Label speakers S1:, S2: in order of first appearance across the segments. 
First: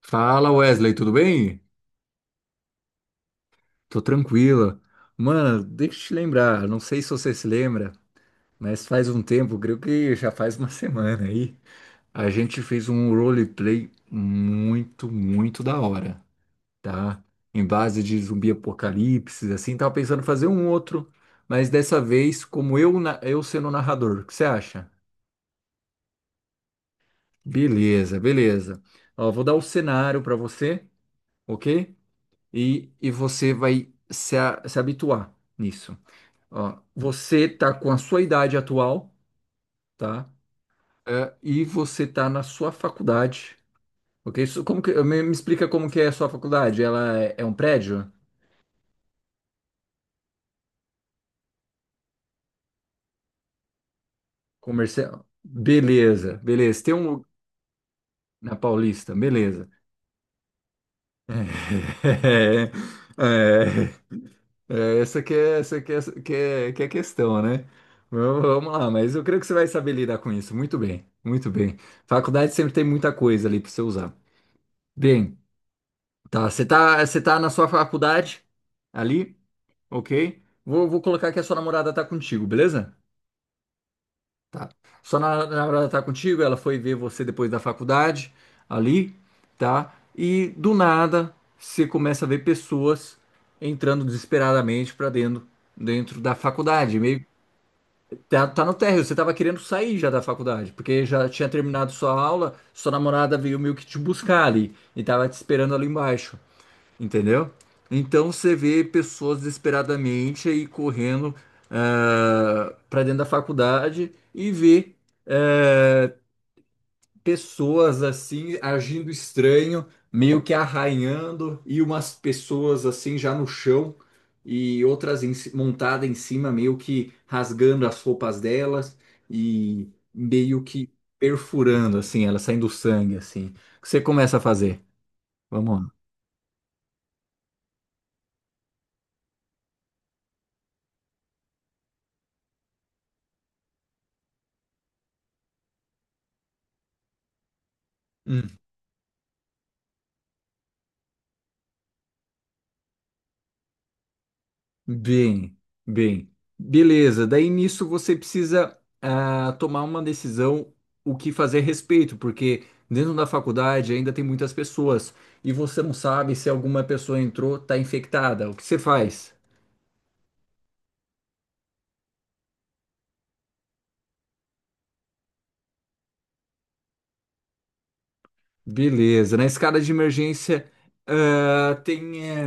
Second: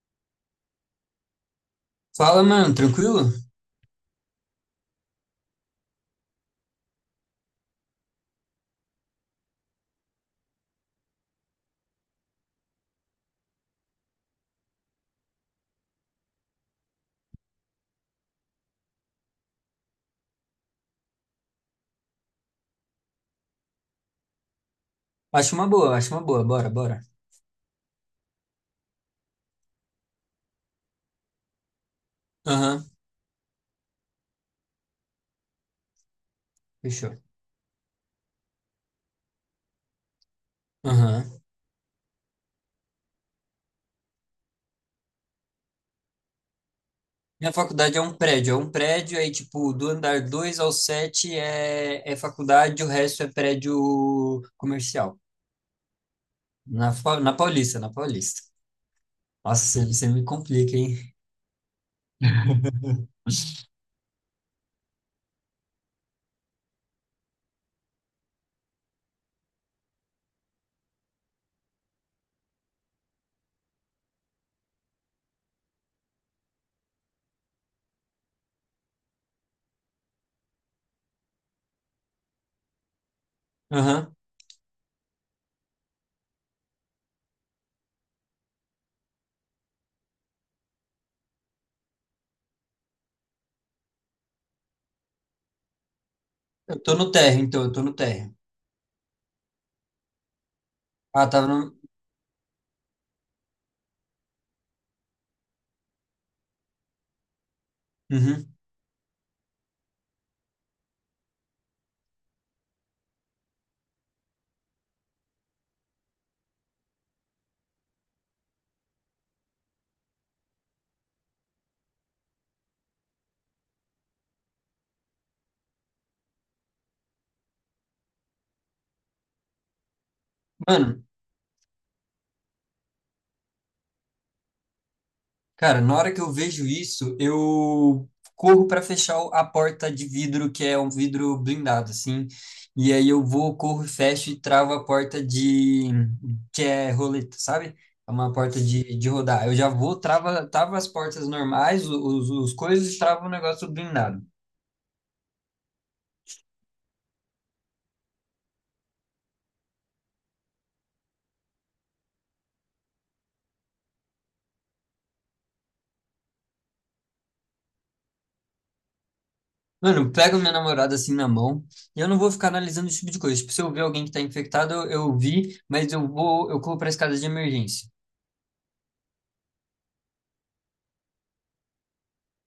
S1: Fala, Wesley, tudo bem?
S2: Fala, mano, tranquilo?
S1: Tô tranquila. Mano, deixa eu te lembrar, não sei se você se lembra, mas faz um tempo, creio que já faz uma semana aí, a gente fez um roleplay muito, muito da hora, tá? Em base de zumbi apocalipse, assim, tava pensando em fazer um outro, mas dessa vez, como eu, eu sendo o narrador, o que você acha?
S2: Acho uma boa, bora, bora.
S1: Beleza, beleza. Ó, vou dar o cenário pra você, ok?
S2: Aham,
S1: E você vai se habituar nisso. Ó,
S2: fechou.
S1: você tá com a sua idade atual, tá? É,
S2: Aham.
S1: e você tá na sua faculdade, ok? Isso, como que, me explica como que é a sua faculdade? Ela é
S2: Minha
S1: um
S2: faculdade é
S1: prédio
S2: um prédio, aí, tipo, do andar 2 ao 7 é faculdade, o resto é prédio comercial.
S1: comercial? Beleza, beleza. Tem um
S2: Na Paulista.
S1: na Paulista,
S2: Nossa,
S1: beleza.
S2: você me complica, hein?
S1: É, é, É, essa que é, essa que é, que é, que é a questão, né? Vamos lá, mas eu creio que você vai saber lidar com isso. Muito bem, muito bem. Faculdade sempre tem muita coisa ali para você usar. Bem, tá, você tá na sua faculdade ali, ok? Vou colocar que a sua namorada tá contigo, beleza?
S2: Aham.
S1: Tá. Sua namorada tá contigo, ela foi ver você depois da faculdade ali, tá? E do nada você começa a ver pessoas entrando desesperadamente para dentro da
S2: Eu tô
S1: faculdade,
S2: no
S1: meio.
S2: térreo, então, eu tô no térreo.
S1: Tá, tá no térreo, você tava querendo sair já da faculdade, porque
S2: Ah,
S1: já tinha
S2: tava no.
S1: terminado sua aula, sua namorada veio meio que te buscar ali e tava te esperando ali embaixo, entendeu? Então
S2: Uhum.
S1: você vê pessoas desesperadamente aí correndo pra dentro da faculdade e vê eh, pessoas assim agindo estranho, meio que arranhando, e umas pessoas assim já no chão e outras em montada em cima, meio que rasgando as roupas delas e meio que
S2: Mano,
S1: perfurando assim, elas saindo sangue assim. O que você começa a fazer?
S2: cara,
S1: Vamos
S2: na hora que eu vejo isso, eu corro para fechar a porta de vidro, que é um vidro blindado, assim. E aí corro, fecho e travo a porta que é roleta, sabe? É uma
S1: lá.
S2: porta de rodar. Eu já trava as portas normais, os coisas, e travo o negócio blindado.
S1: Bem, bem. Beleza. Daí nisso você precisa tomar uma decisão o que fazer a respeito, porque dentro da faculdade ainda tem muitas pessoas e você não sabe se alguma pessoa entrou, tá infectada. O que você faz?
S2: Mano, eu pego minha namorada assim na mão e eu não vou ficar analisando esse tipo de coisa. Tipo, se eu ver alguém que tá infectado, eu vi, mas eu corro pra escada de emergência.
S1: Beleza. Na escada de emergência ah, tem. eh,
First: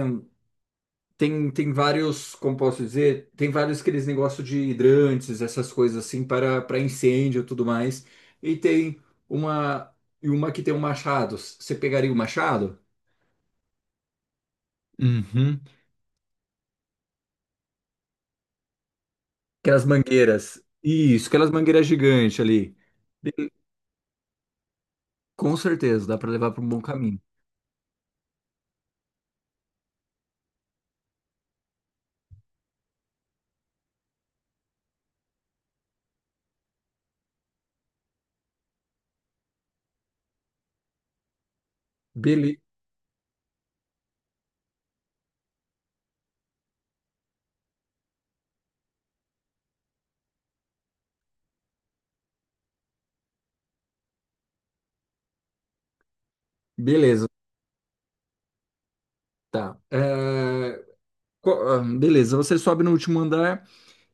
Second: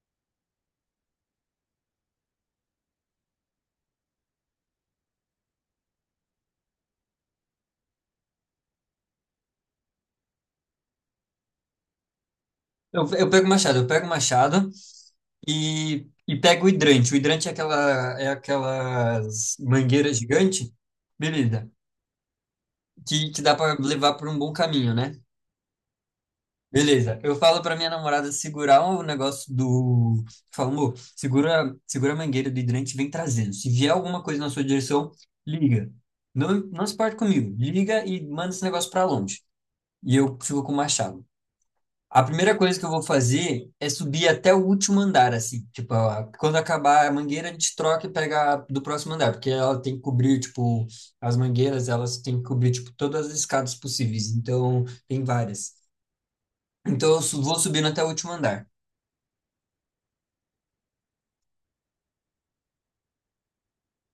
S1: tem, tem vários, como posso dizer, tem vários aqueles negócios de hidrantes, essas coisas assim, para incêndio e tudo mais. E tem uma que tem um machado. Você pegaria o machado?
S2: Eu pego o machado, eu pego o machado,
S1: Uhum.
S2: e pega o hidrante. O hidrante é aquelas
S1: Aquelas
S2: mangueiras
S1: mangueiras.
S2: gigante,
S1: Isso, aquelas
S2: beleza,
S1: mangueiras gigantes ali.
S2: que
S1: Bele-.
S2: dá para levar por um bom caminho, né?
S1: Com certeza, dá para levar para um bom
S2: Beleza,
S1: caminho.
S2: eu falo para minha namorada segurar o negócio do. Falo, amor, segura, segura a mangueira do hidrante e vem trazendo. Se vier alguma coisa na sua direção, liga. Não, não se parte comigo. Liga e manda esse negócio para longe. E eu fico com o machado. A primeira
S1: Bele-
S2: coisa que eu vou fazer é subir até o último andar, assim. Tipo, quando acabar a mangueira, a gente troca e pega a do próximo andar, porque ela tem que cobrir, tipo, as mangueiras, elas têm que cobrir, tipo, todas as escadas possíveis. Então, tem várias. Então, eu
S1: beleza,
S2: vou subindo até o último andar.
S1: tá. É, beleza, você sobe no último andar.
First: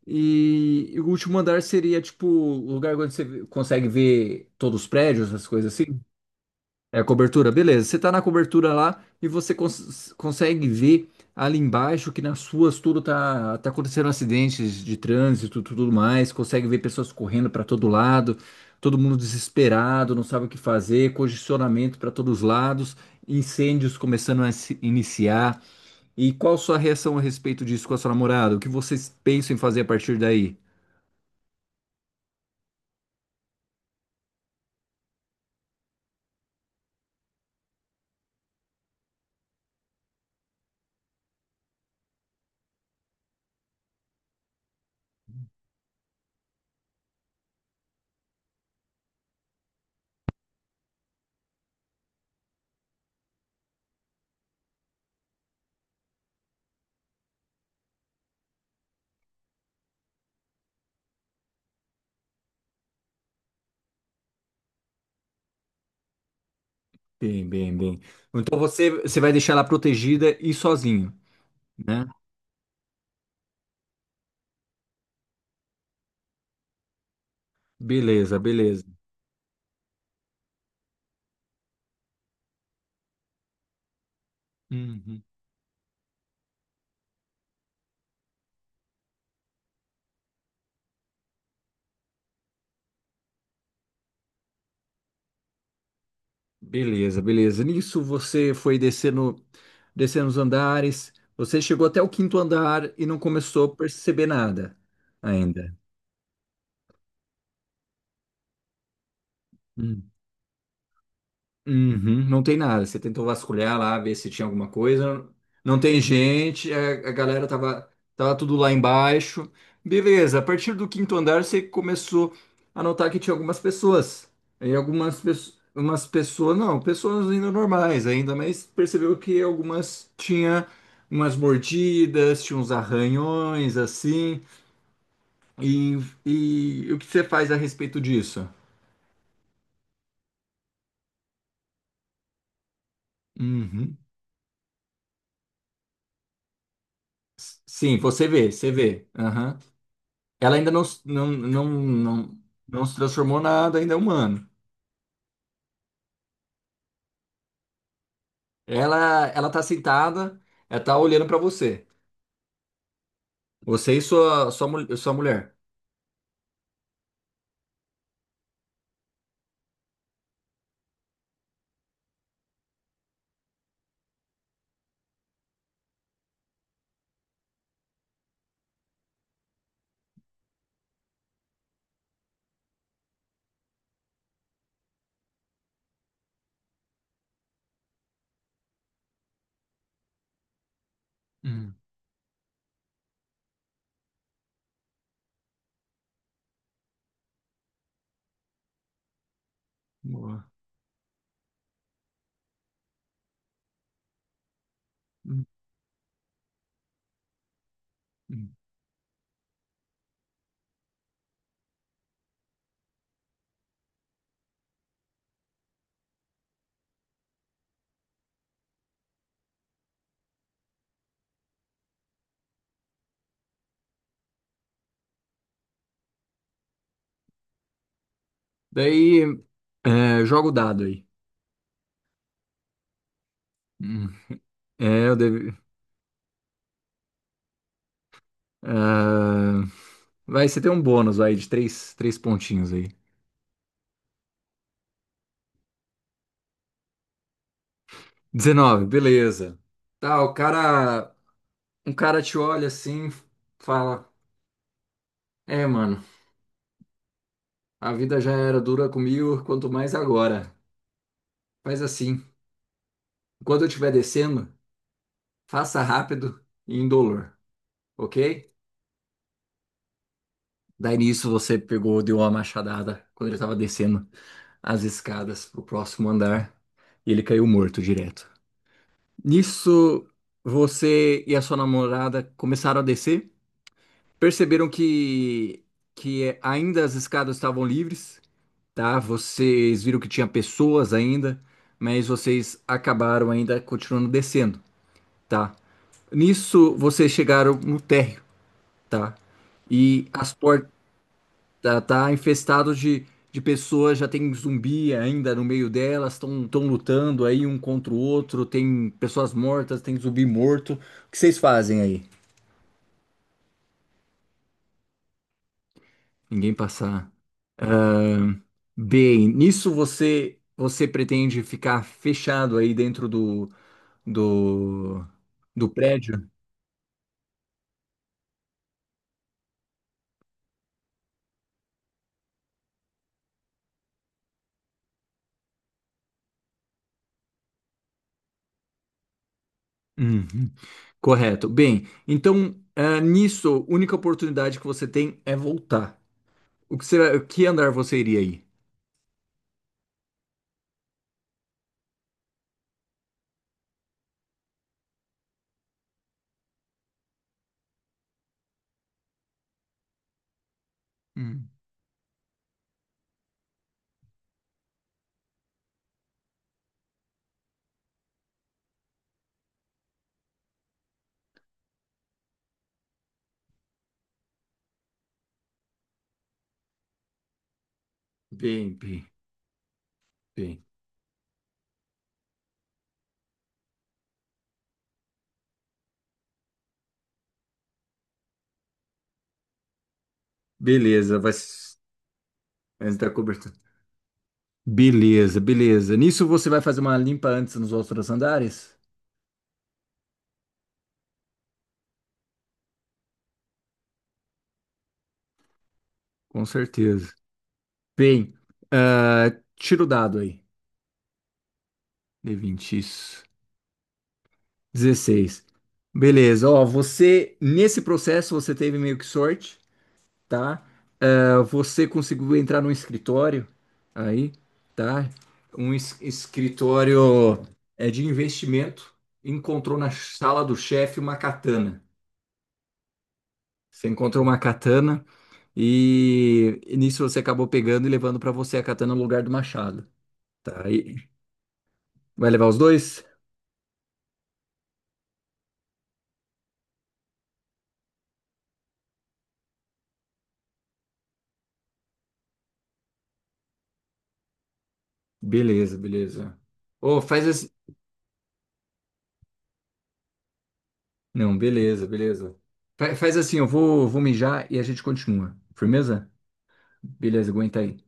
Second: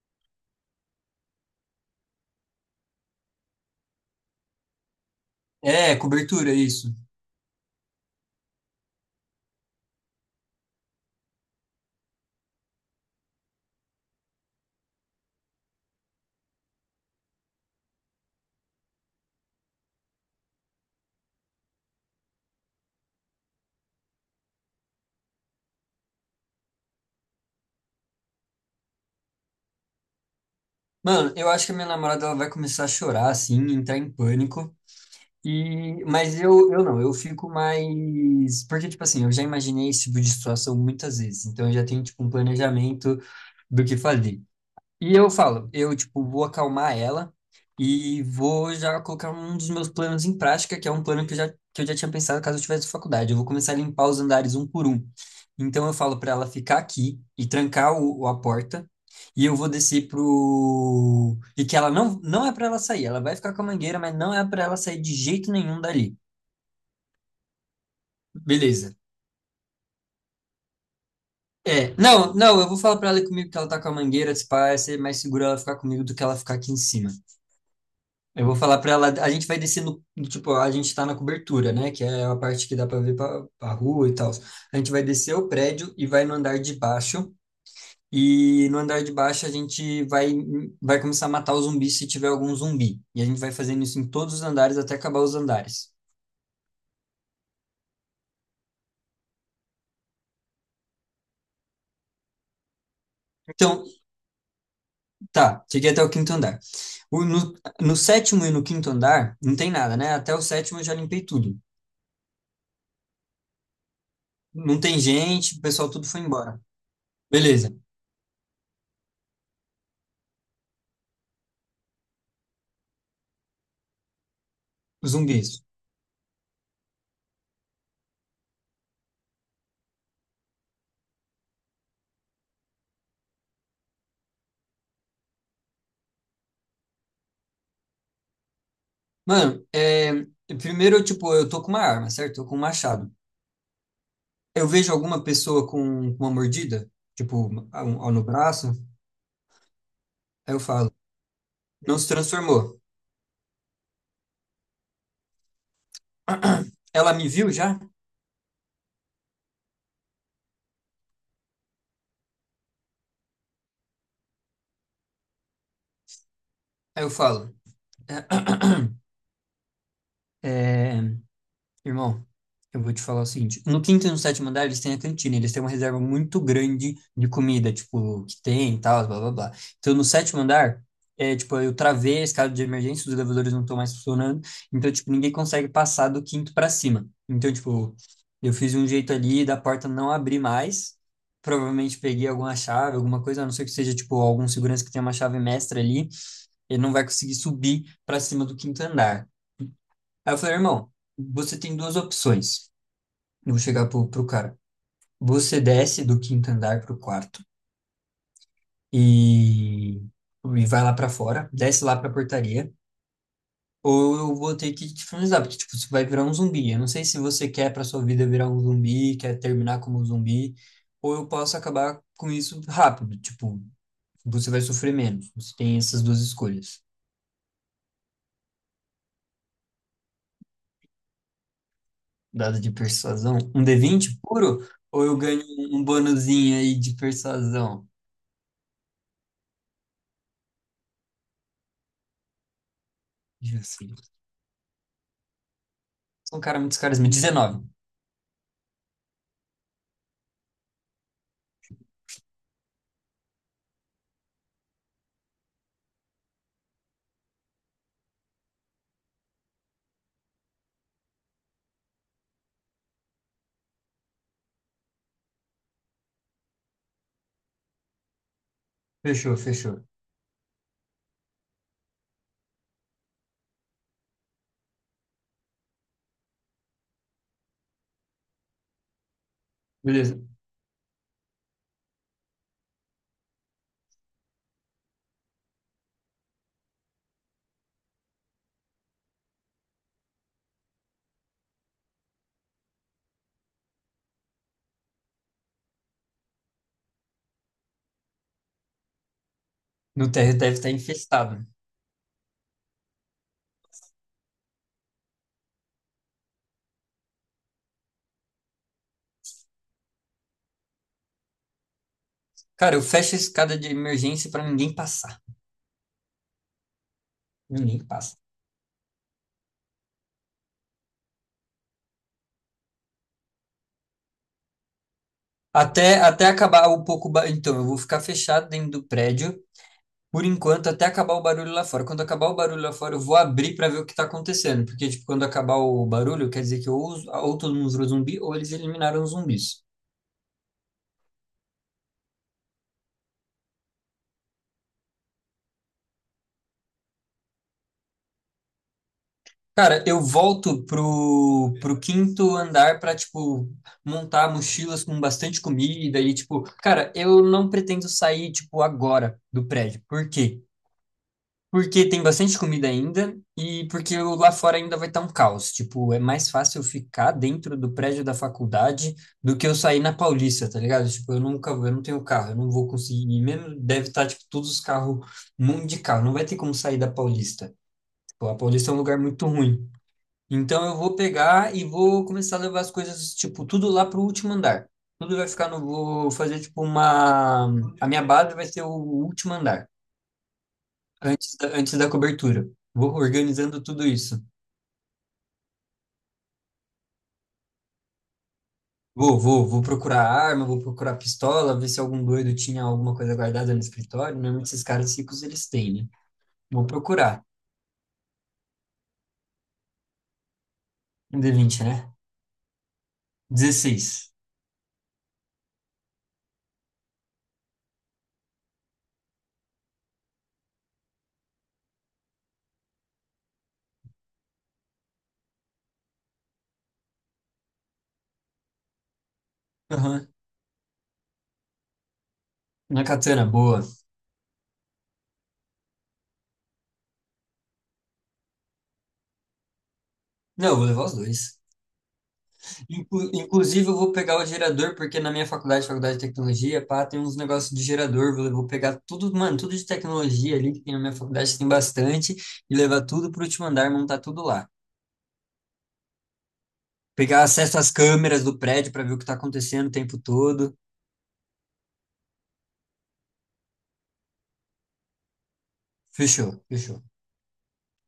S1: E o último andar seria tipo o lugar onde você consegue ver todos os prédios, essas coisas
S2: É,
S1: assim.
S2: cobertura, isso.
S1: É a cobertura, beleza. Você tá na cobertura lá e você consegue ver ali embaixo que nas ruas tá acontecendo acidentes de trânsito, tudo mais. Consegue ver pessoas correndo para todo lado, todo mundo desesperado, não sabe o que fazer, congestionamento para todos os lados, incêndios começando a se iniciar. E qual sua reação a respeito disso com a sua namorada? O que vocês pensam em fazer a partir daí?
S2: Mano, eu acho que a minha namorada, ela vai começar a chorar, assim, entrar em pânico. E, mas eu não, eu fico mais. Porque, tipo assim, eu já imaginei esse tipo de situação muitas vezes. Então, eu já tenho, tipo, um planejamento do que fazer. E eu falo, eu, tipo, vou acalmar ela e vou já colocar um dos meus planos em prática, que é um plano que eu já tinha pensado caso eu tivesse faculdade. Eu vou começar a limpar os andares um por um. Então eu falo para ela ficar aqui e trancar a porta. E eu vou descer pro. E que ela não, não é para ela sair. Ela vai ficar com a mangueira, mas não é para ela sair de jeito nenhum dali.
S1: Bem, bem, bem. Então
S2: Beleza.
S1: você vai deixar ela protegida e sozinho,
S2: É,
S1: né?
S2: não, não, eu vou falar pra ela ir comigo que ela tá com a mangueira, se pá, vai ser mais seguro ela ficar comigo do que ela ficar aqui em cima.
S1: Beleza,
S2: Eu vou falar
S1: beleza.
S2: pra ela, a gente vai descer tipo, a gente tá na cobertura, né, que é a parte que dá pra ver pra, pra rua e tal. A gente vai
S1: Uhum.
S2: descer o prédio e vai no andar de baixo, e no andar de baixo a gente vai começar a matar os zumbis se tiver algum zumbi. E a gente vai fazendo isso em todos os andares até acabar os andares.
S1: Beleza, beleza. Nisso você foi descendo, descendo os andares. Você chegou até o quinto andar e não começou a
S2: Então,
S1: perceber nada
S2: tá,
S1: ainda.
S2: cheguei até o quinto andar. O- no, no sétimo e no quinto andar, não tem nada, né? Até o sétimo eu já limpei tudo.
S1: Uhum, não tem nada. Você tentou vasculhar lá, ver se tinha alguma
S2: Não tem
S1: coisa.
S2: gente, o
S1: Não
S2: pessoal
S1: tem
S2: tudo foi embora.
S1: gente, a galera
S2: Beleza,
S1: tava, tava tudo lá embaixo. Beleza, a partir do quinto andar você começou a notar que tinha algumas pessoas. E algumas pessoas,
S2: zumbis.
S1: umas pessoas, não, pessoas ainda normais ainda, mas percebeu que algumas tinha umas mordidas, tinha uns arranhões assim. E, e o que você faz a respeito disso?
S2: Mano, é, primeiro, tipo, eu tô com uma arma, certo? Tô com um machado.
S1: Uhum.
S2: Eu vejo alguma pessoa com uma mordida, tipo,
S1: S-. Sim,
S2: no
S1: você vê, você
S2: braço,
S1: vê. Aham.
S2: aí
S1: Ela
S2: eu
S1: ainda não,
S2: falo,
S1: não, não,
S2: não se
S1: não,
S2: transformou.
S1: não se transformou nada, ainda é humano.
S2: Ela me viu já?
S1: Ela tá sentada, ela tá olhando pra você. Você e sua mulher.
S2: Aí eu falo, "É, irmão, eu vou te falar o seguinte, no quinto e no sétimo andar eles têm a cantina, eles têm uma reserva muito grande de comida, tipo, que tem e tal, blá blá blá. Então no sétimo andar, é tipo, eu travei a escada de emergência, os elevadores não estão mais funcionando, então tipo, ninguém consegue passar do quinto pra cima. Então tipo, eu fiz um jeito ali da porta não abrir mais,
S1: Hum.
S2: provavelmente peguei alguma chave, alguma coisa, a não ser que seja tipo algum segurança que tenha uma chave mestra ali, ele não vai conseguir subir pra cima do quinto andar. Aí eu
S1: Boa.
S2: falei, irmão, você tem duas opções. Eu vou chegar pro cara.
S1: Hum,
S2: Você desce do quinto andar pro quarto
S1: hum.
S2: e vai lá pra fora, desce lá pra portaria, ou eu vou ter que te finalizar, porque tipo, você vai virar um zumbi. Eu não sei se você quer pra sua vida virar um zumbi, quer terminar como um zumbi, ou eu posso acabar com isso rápido, tipo, você vai sofrer menos. Você tem essas duas escolhas.
S1: Daí, é, joga o dado aí.
S2: Dado de persuasão, um d
S1: Hum.
S2: vinte puro, ou
S1: É,
S2: eu
S1: eu
S2: ganho
S1: deve.
S2: um bonuzinho aí de persuasão?
S1: ah, vai, você tem um bônus aí de três, três pontinhos aí.
S2: Deixa eu ver se- sou um cara muito carisma. 19.
S1: 19, beleza. Tá, o cara. Um cara te olha assim, fala: É, mano, a vida já era dura comigo, quanto mais agora. Faz assim. Quando eu estiver descendo, faça rápido e indolor, ok?
S2: Fechou, fechou.
S1: Daí nisso você pegou, deu uma machadada quando ele estava descendo as escadas pro próximo andar e ele caiu morto direto. Nisso,
S2: Beleza.
S1: você e a sua namorada começaram a descer, perceberam que ainda as escadas estavam livres, tá? Vocês viram que tinha pessoas ainda, mas vocês acabaram ainda continuando descendo, tá? Nisso, vocês chegaram no térreo. Tá. E
S2: No
S1: as
S2: térreo deve
S1: portas
S2: estar infestado.
S1: tá infestado de pessoas, já tem zumbi ainda no meio delas, estão tão lutando aí um contra o outro, tem pessoas mortas, tem zumbi morto. O que vocês fazem aí?
S2: Cara, eu fecho a escada de emergência pra ninguém passar.
S1: Ninguém passar.
S2: Ninguém passa.
S1: Bem, nisso você pretende ficar fechado aí dentro do, do
S2: Até
S1: prédio?
S2: acabar o pouco. Então, eu vou ficar fechado dentro do prédio, por enquanto, até acabar o barulho lá fora. Quando acabar o barulho lá fora, eu vou abrir pra ver o que tá acontecendo. Porque, tipo, quando acabar o barulho, quer dizer que ou todo mundo virou zumbi, ou eles eliminaram os zumbis.
S1: Uhum. Correto. Bem, então nisso, a única oportunidade que você tem é voltar. O que, você, o que andar você iria aí?
S2: Cara, eu volto pro quinto andar pra, tipo, montar mochilas com bastante comida e, tipo, cara, eu não pretendo sair, tipo, agora do prédio. Por quê?
S1: Hum.
S2: Porque tem bastante comida ainda e porque lá fora ainda vai estar um caos. Tipo, é mais fácil eu ficar dentro do prédio da faculdade do que eu sair na Paulista, tá ligado? Tipo, eu nunca, eu não tenho carro, eu não vou conseguir. E mesmo deve estar, tipo, todos os carros, um monte de carro. Não vai ter como sair da Paulista. Tipo, a Paulista é
S1: Bem,
S2: um lugar
S1: bem,
S2: muito ruim.
S1: bem.
S2: Então eu vou pegar e vou começar a levar as coisas, tipo, tudo lá pro último andar. Tudo vai ficar no. Vou fazer, tipo, uma. A minha base vai ser o último andar,
S1: Beleza, vai s-
S2: antes da cobertura. Vou
S1: antes da cobertura.
S2: organizando tudo isso.
S1: Beleza, beleza. Nisso você vai fazer uma limpa antes nos outros andares?
S2: Vou procurar arma, vou procurar pistola, ver se algum doido tinha alguma coisa guardada no escritório. Normalmente esses caras ricos eles têm, né?
S1: Com
S2: Vou
S1: certeza.
S2: procurar.
S1: Bem, ah, tira o dado aí.
S2: Um d vinte, né?
S1: D vinte isso.
S2: 16.
S1: 16. Beleza, ó, você, nesse processo, você teve meio que sorte. Tá? É, você conseguiu entrar num escritório aí, tá? Um escritório de investimento. Encontrou na
S2: Aham.
S1: sala do chefe uma katana.
S2: Na katana, boa.
S1: Você encontrou uma katana e nisso você acabou pegando e levando para você a katana no lugar do machado,
S2: Não, eu vou
S1: tá?
S2: levar os
S1: Aí
S2: dois.
S1: vai levar os dois?
S2: Inclusive, eu vou pegar o gerador, porque na minha faculdade, faculdade de tecnologia, pá, tem uns negócios de gerador. Vou pegar tudo, mano, tudo de tecnologia ali, que tem na minha faculdade, tem bastante, e levar tudo pro último andar, montar tudo lá.
S1: Beleza, beleza. Ô,
S2: Pegar
S1: faz assim.
S2: acesso às câmeras do prédio para ver o que tá acontecendo o tempo todo.
S1: Não, beleza, beleza. Faz assim, vou mijar e a gente continua. Firmeza?
S2: Fechou, fechou.
S1: Beleza, aguenta aí.